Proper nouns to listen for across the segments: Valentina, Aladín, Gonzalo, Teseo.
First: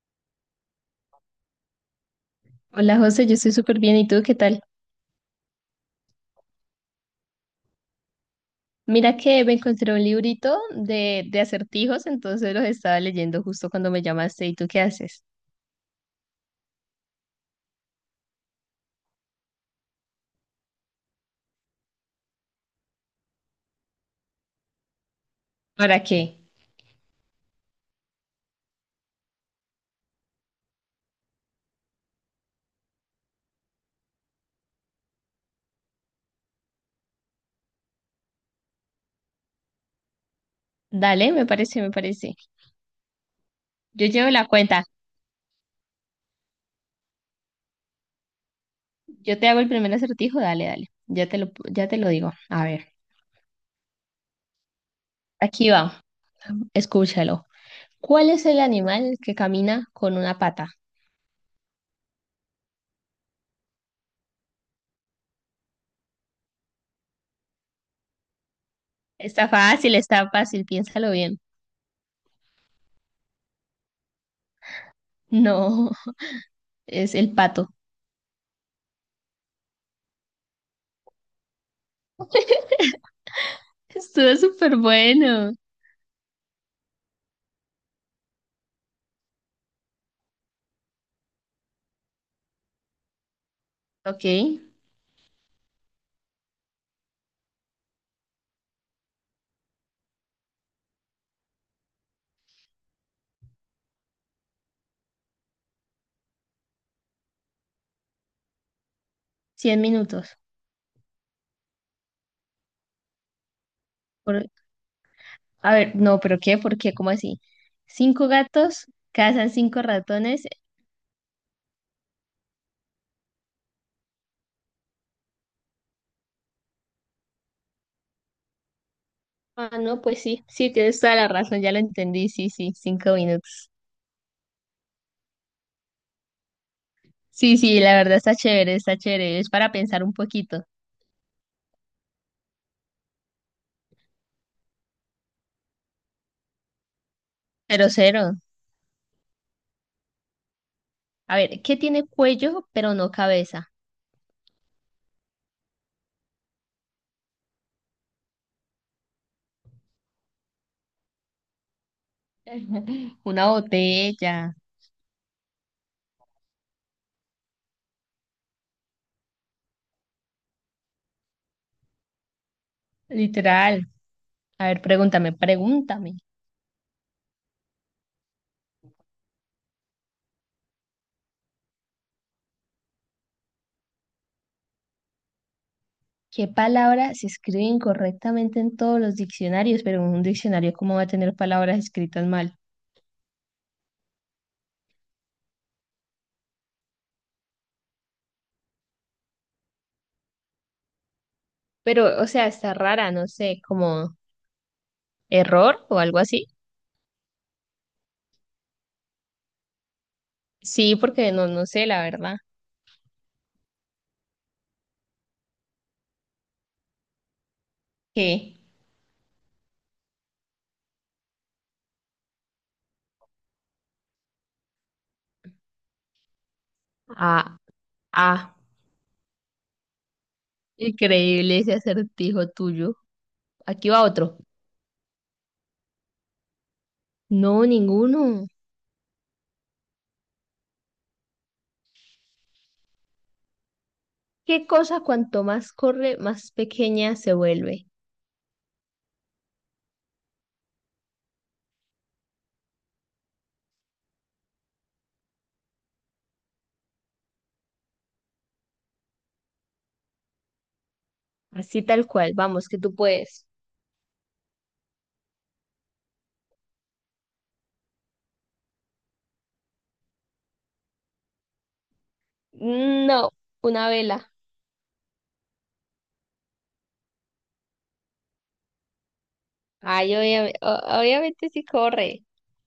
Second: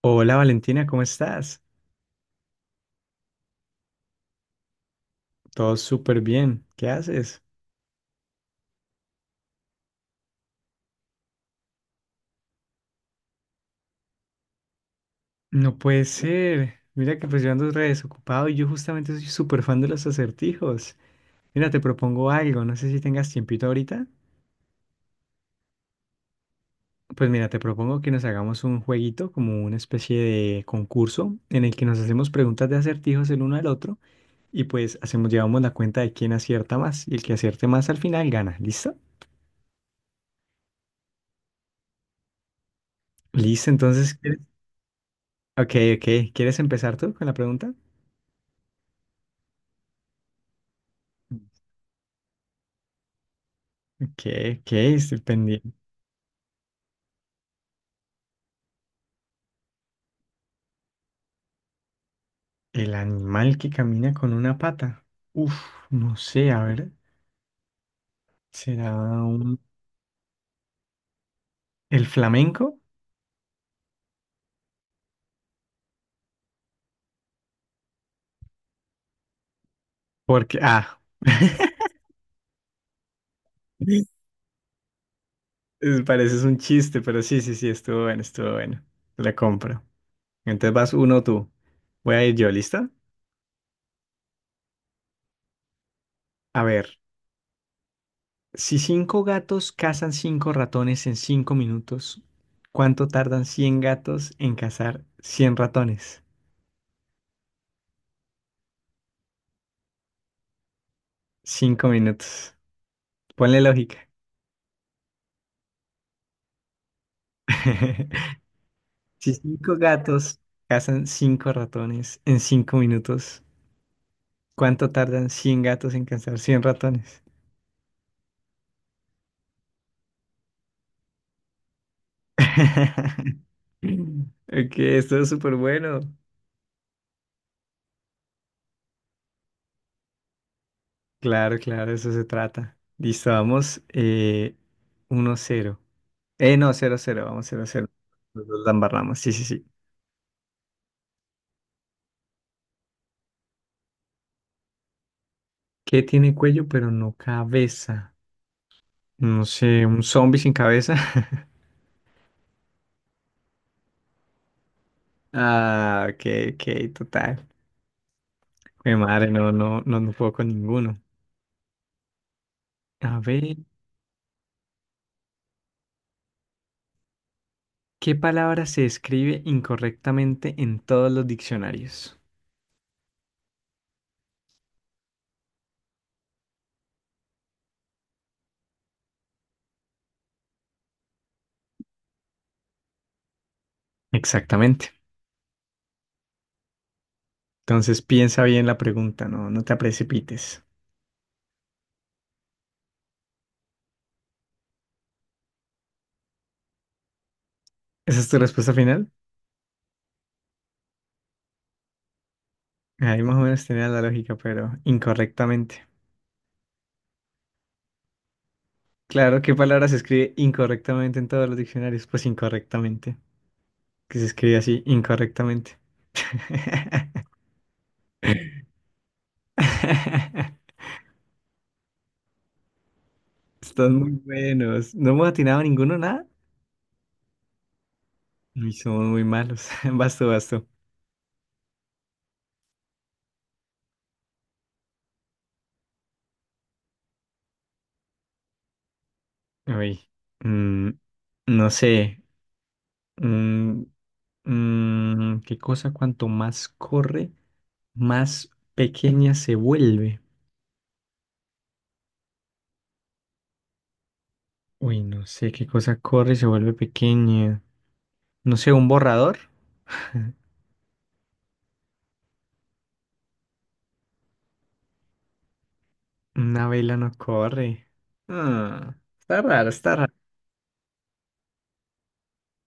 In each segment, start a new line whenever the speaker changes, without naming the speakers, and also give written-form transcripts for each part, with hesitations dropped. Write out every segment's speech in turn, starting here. Hola Valentina, ¿cómo estás?
Hola José, yo estoy súper bien. ¿Y tú qué tal?
Todo súper bien. ¿Qué haces?
Mira que me encontré un librito de acertijos, entonces los estaba leyendo justo cuando me llamaste. ¿Y tú qué haces?
No puede ser. Mira que pues yo ando re desocupado y yo justamente soy súper fan de los acertijos. Mira, te propongo algo. No sé si tengas tiempito ahorita.
¿Para qué?
Pues mira, te propongo que nos hagamos un jueguito, como una especie de concurso en el que nos hacemos preguntas de acertijos el uno al otro y pues hacemos, llevamos la cuenta de quién acierta más y el que acierte más al final gana. ¿Listo?
Dale, me parece.
Listo,
Yo
entonces,
llevo
¿quieres?
la cuenta.
Ok, ok. ¿Quieres empezar tú con la pregunta?
Yo te hago el primer acertijo. Dale. Ya te lo digo. A ver,
¿Qué? ¿Qué? Estoy
aquí
pendiente.
va. Escúchalo. ¿Cuál es el animal que camina con una pata?
El animal que camina con una pata. Uf, no sé, a ver. ¿Será un...
Está fácil. Piénsalo bien.
el flamenco?
No, es el pato.
Porque,
Estuvo súper bueno.
pareces un chiste, pero sí, sí, sí, estuvo bueno, estuvo bueno. La compro. Entonces vas uno tú. Voy a ir yo, ¿lista?
Ok,
A ver, si cinco gatos cazan cinco ratones en 5 minutos, ¿cuánto tardan 100 gatos en cazar 100 ratones?
100 minutos.
5 minutos. Ponle lógica.
Por A ver, no, pero ¿qué? ¿Por qué? ¿Cómo así? Cinco gatos
Si
cazan
cinco
cinco
gatos
ratones.
cazan cinco ratones en cinco minutos, ¿cuánto tardan 100 gatos en cazar 100 ratones?
Ah, no, pues sí, sí, tienes toda la razón, ya lo entendí, sí, sí, cinco minutos.
Ok, esto es súper bueno.
Sí, sí, la verdad está chévere, es para pensar un poquito.
Claro, claro, eso se trata. Listo, vamos 1-0. No, 0-0, vamos 0-0.
Pero cero.
Los dos la embarramos, sí, sí, sí.
A ver, ¿qué tiene cuello pero no cabeza?
¿Qué tiene cuello pero no cabeza? No sé, un zombie sin cabeza.
Una botella,
Ah, ok, ok, total. Mi madre, no, no, no, no puedo con ninguno. A ver.
literal. A ver, pregúntame.
¿Qué palabra se escribe incorrectamente en todos los diccionarios?
¿Qué palabra se escribe incorrectamente en todos los diccionarios? Pero en un diccionario, ¿cómo va a tener palabras escritas mal?
Exactamente. Entonces piensa bien la pregunta, no, no te precipites.
Pero, o sea, está rara, no sé, como error o algo así.
¿Esa es tu respuesta final?
Sí, porque no sé, la verdad.
Ahí más o menos tenía la lógica, pero incorrectamente.
¿Qué?
Claro, ¿qué palabra se escribe incorrectamente en todos los diccionarios? Pues incorrectamente. Que se escribe así, incorrectamente.
Ah, ah, increíble ese acertijo tuyo. Aquí
Están
va
muy
otro.
buenos. ¿No hemos atinado ninguno, nada?
No, ninguno.
Y somos muy malos. Basto, basto.
¿Qué cosa cuanto más corre, más pequeña se vuelve?
Uy. mm, no sé. Mm, ¿qué cosa cuanto más corre, más pequeña se vuelve?
Así tal cual, vamos, que tú puedes.
Uy, no sé qué cosa corre y se vuelve pequeña. No sé, un borrador.
No, una vela.
Una vela no corre. Ah, está raro, está raro.
Ay, obviamente sí corre.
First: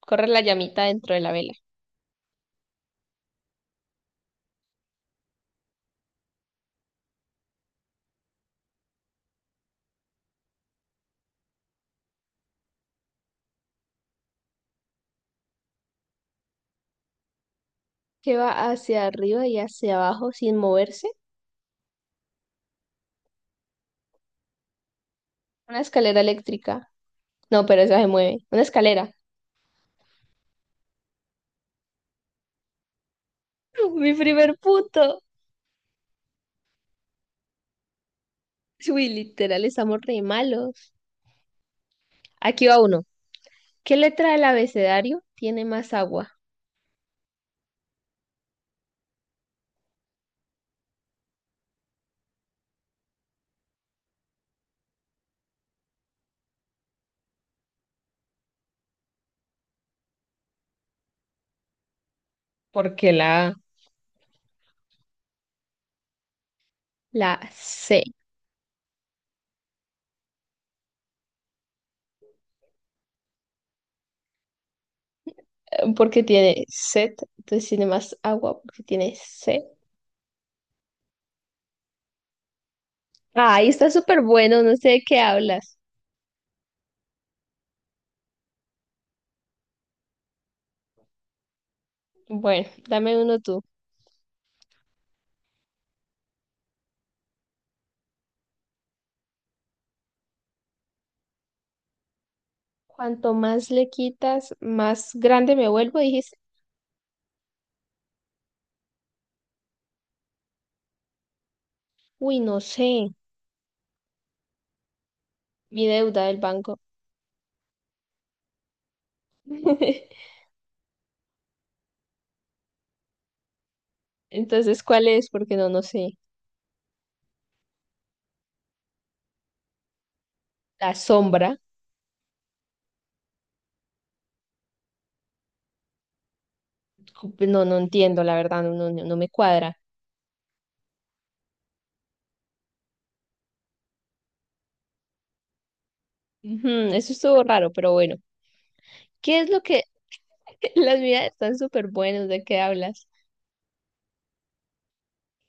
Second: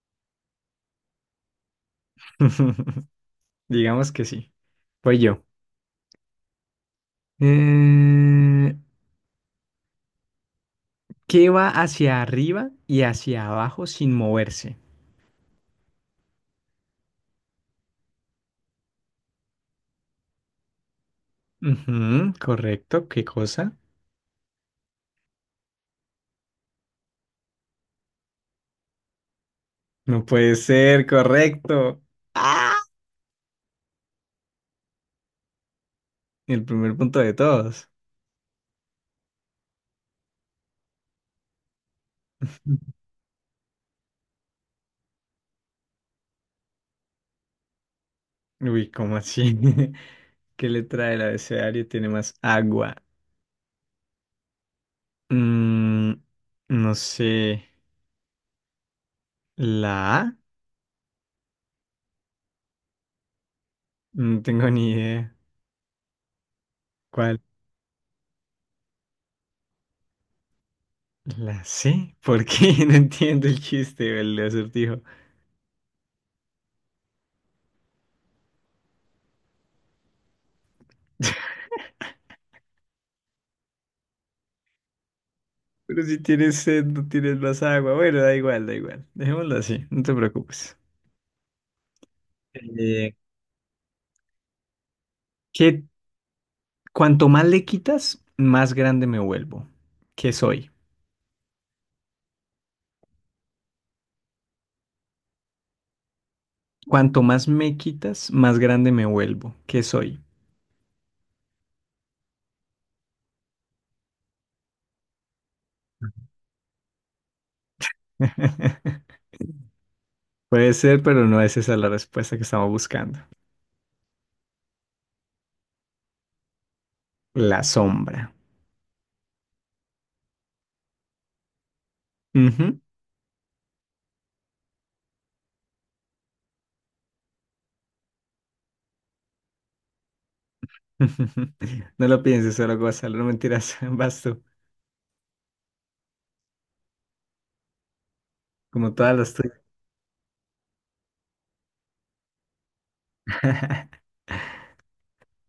Corre la llamita dentro de la vela.
Digamos que sí. Pues yo. Eh, ¿qué va hacia arriba y hacia abajo sin moverse?
Que va hacia arriba y hacia abajo sin moverse.
Ujú, correcto, ¿qué cosa?
Una escalera eléctrica. No, pero esa se mueve. Una escalera.
No puede ser, correcto. ¡Ah!
Mi primer punto.
El primer punto de todos.
Uy, literal, estamos re malos. Aquí va uno. ¿Qué letra del abecedario tiene más agua?
Uy, ¿cómo así? ¿Qué letra del abecedario tiene más agua? Mm, no sé. ¿La A?
Porque la...
No tengo ni idea.
La
¿Cuál?
C.
¿La C? ¿Por qué? No entiendo el chiste o el acertijo.
Porque tiene sed, entonces tiene más agua porque tiene C. Ahí está súper bueno, no sé de qué hablas.
Pero si tienes sed, no tienes más agua. Bueno, da igual, da igual. Dejémoslo así, no te preocupes.
Bueno,
Eh,
dame uno tú.
¿qué- Cuanto más le quitas, más grande me vuelvo. ¿Qué soy?
Cuanto más le quitas, más grande me vuelvo. Dijiste,
Cuanto más me quitas, más grande me vuelvo. ¿Qué soy?
uy, no sé, mi deuda del banco.
Puede ser, pero no es esa la respuesta que estamos buscando.
Entonces, ¿cuál es? Porque no sé.
La sombra.
La sombra,
Ujú.
no, no entiendo, la verdad, no me cuadra.
No lo pienses solo, Gonzalo, no mentiras. Vas tú,
Ujú, eso estuvo raro, pero bueno.
como todas las
¿Qué es
tuyas.
lo que... Las mías están súper buenas, ¿de qué hablas?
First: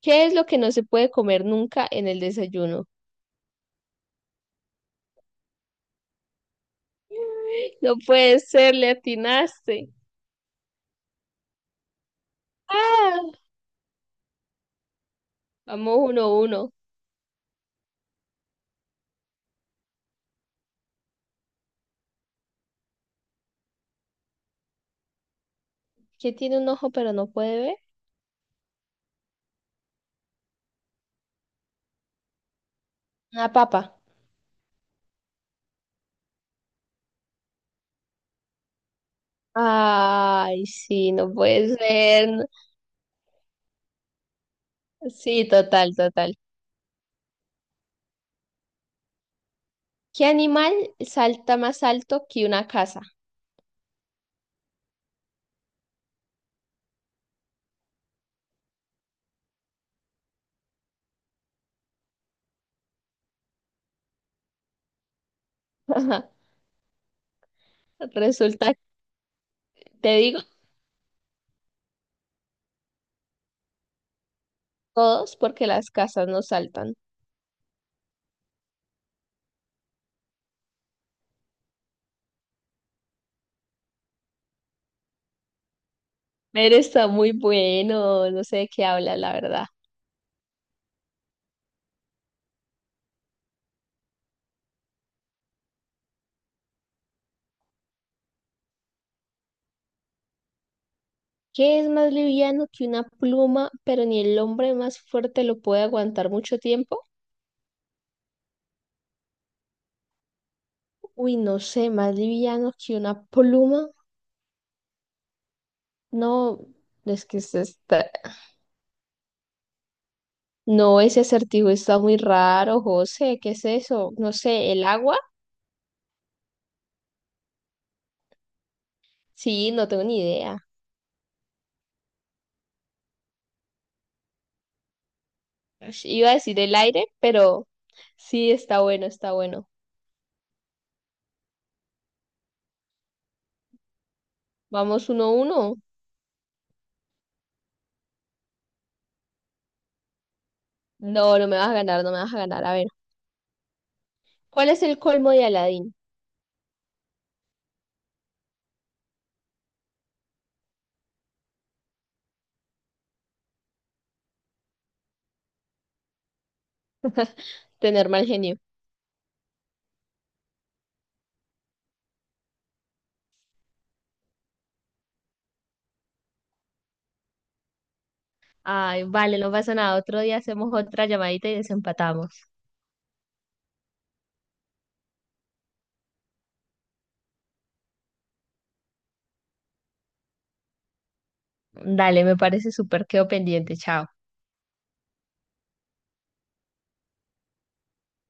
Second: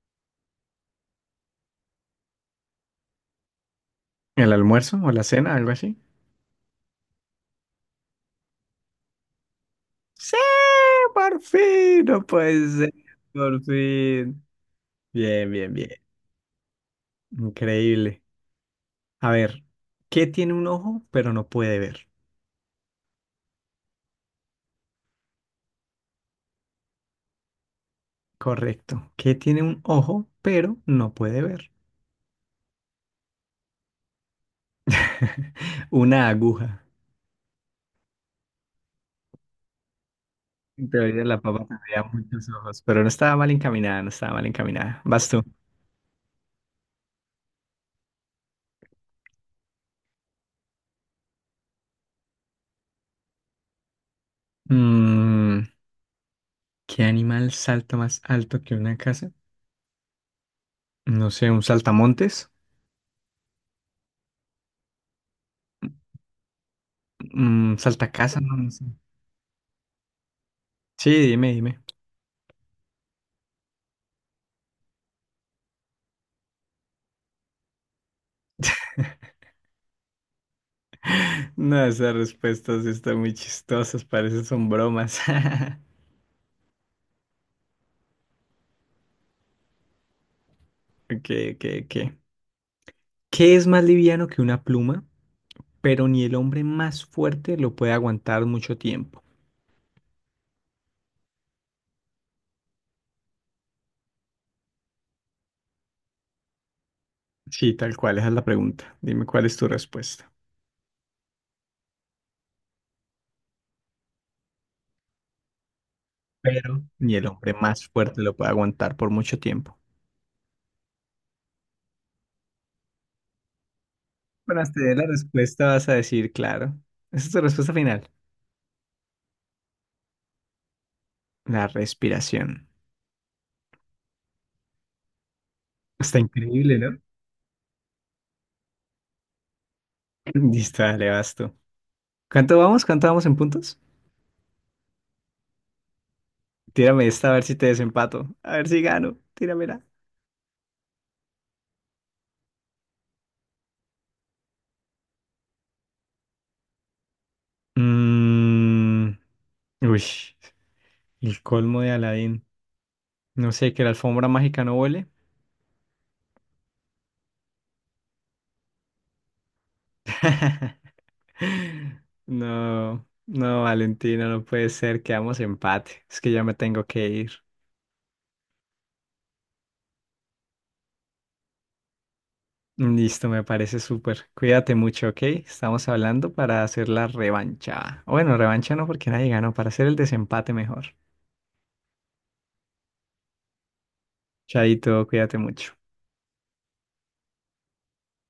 ¿Qué es lo que no se puede comer nunca en el desayuno?
¿El almuerzo o la cena, algo así?
No puede ser, le atinaste.
Sí, por fin, no puede ser,
¡Ah!
por fin. Bien, bien, bien.
Vamos uno a uno.
Increíble. A ver, ¿qué tiene un ojo pero no puede ver?
¿Qué tiene un ojo pero no puede ver?
Correcto. ¿Qué tiene un ojo pero no puede ver?
Una papa.
Una aguja.
Ay,
En
sí,
teoría
no
la papa
puede
tendría muchos
ser.
ojos, pero no estaba mal encaminada, no estaba mal encaminada. Vas tú.
Sí, total, total. ¿Qué animal salta más alto que una casa?
Mm, ¿qué animal salta más alto que una casa? No sé, un saltamontes, un saltacasa, no, no
Resulta
sé.
Te digo
Sí, dime, dime.
todos porque las casas no saltan.
No, esas respuestas sí están muy chistosas, parecen son bromas.
Pero está muy bueno, no sé de qué habla, la verdad.
Ok, ok, ok. ¿Qué es más liviano que una pluma, pero ni el hombre más fuerte lo puede aguantar mucho tiempo?
¿Qué es más liviano que una pluma, pero ni el hombre más fuerte lo puede aguantar mucho tiempo?
Sí, tal cual, esa es la pregunta. Dime cuál es tu respuesta.
Uy, no sé, más liviano que una pluma. No,
Pero ni
es
el
que
hombre
se
más
está...
fuerte lo puede aguantar por mucho tiempo.
no, ese acertijo está muy raro, José. ¿Qué es eso? No
Cuando
sé,
te
¿el
dé la
agua?
respuesta vas a decir, claro. Esa es tu respuesta final.
Sí, no tengo ni idea.
La respiración.
Ush,
Está
iba a decir el
increíble, ¿no?
aire, pero sí, está bueno.
Listo, dale, vas tú. ¿Cuánto vamos? ¿Cuánto vamos en puntos?
Vamos uno a uno.
Tírame esta a ver si te desempato. A ver si gano. Tíramela.
No, no me vas a ganar, no me vas a ganar. A ver, ¿cuál es el colmo de Aladín?
Mm, uy, el colmo de Aladín. No sé, que la alfombra mágica no huele.
Tener mal genio.
No, no, Valentina, no puede ser, quedamos empate. Es que ya me tengo que ir.
Ay, vale, no pasa nada. Otro día hacemos otra llamadita y desempatamos.
Listo, me parece súper. Cuídate mucho, ¿ok? Estamos hablando para hacer la revancha. O bueno, revancha no porque nadie ganó, para hacer el desempate mejor.
Dale, me parece súper. Quedo pendiente. Chao.
Chaito, cuídate mucho.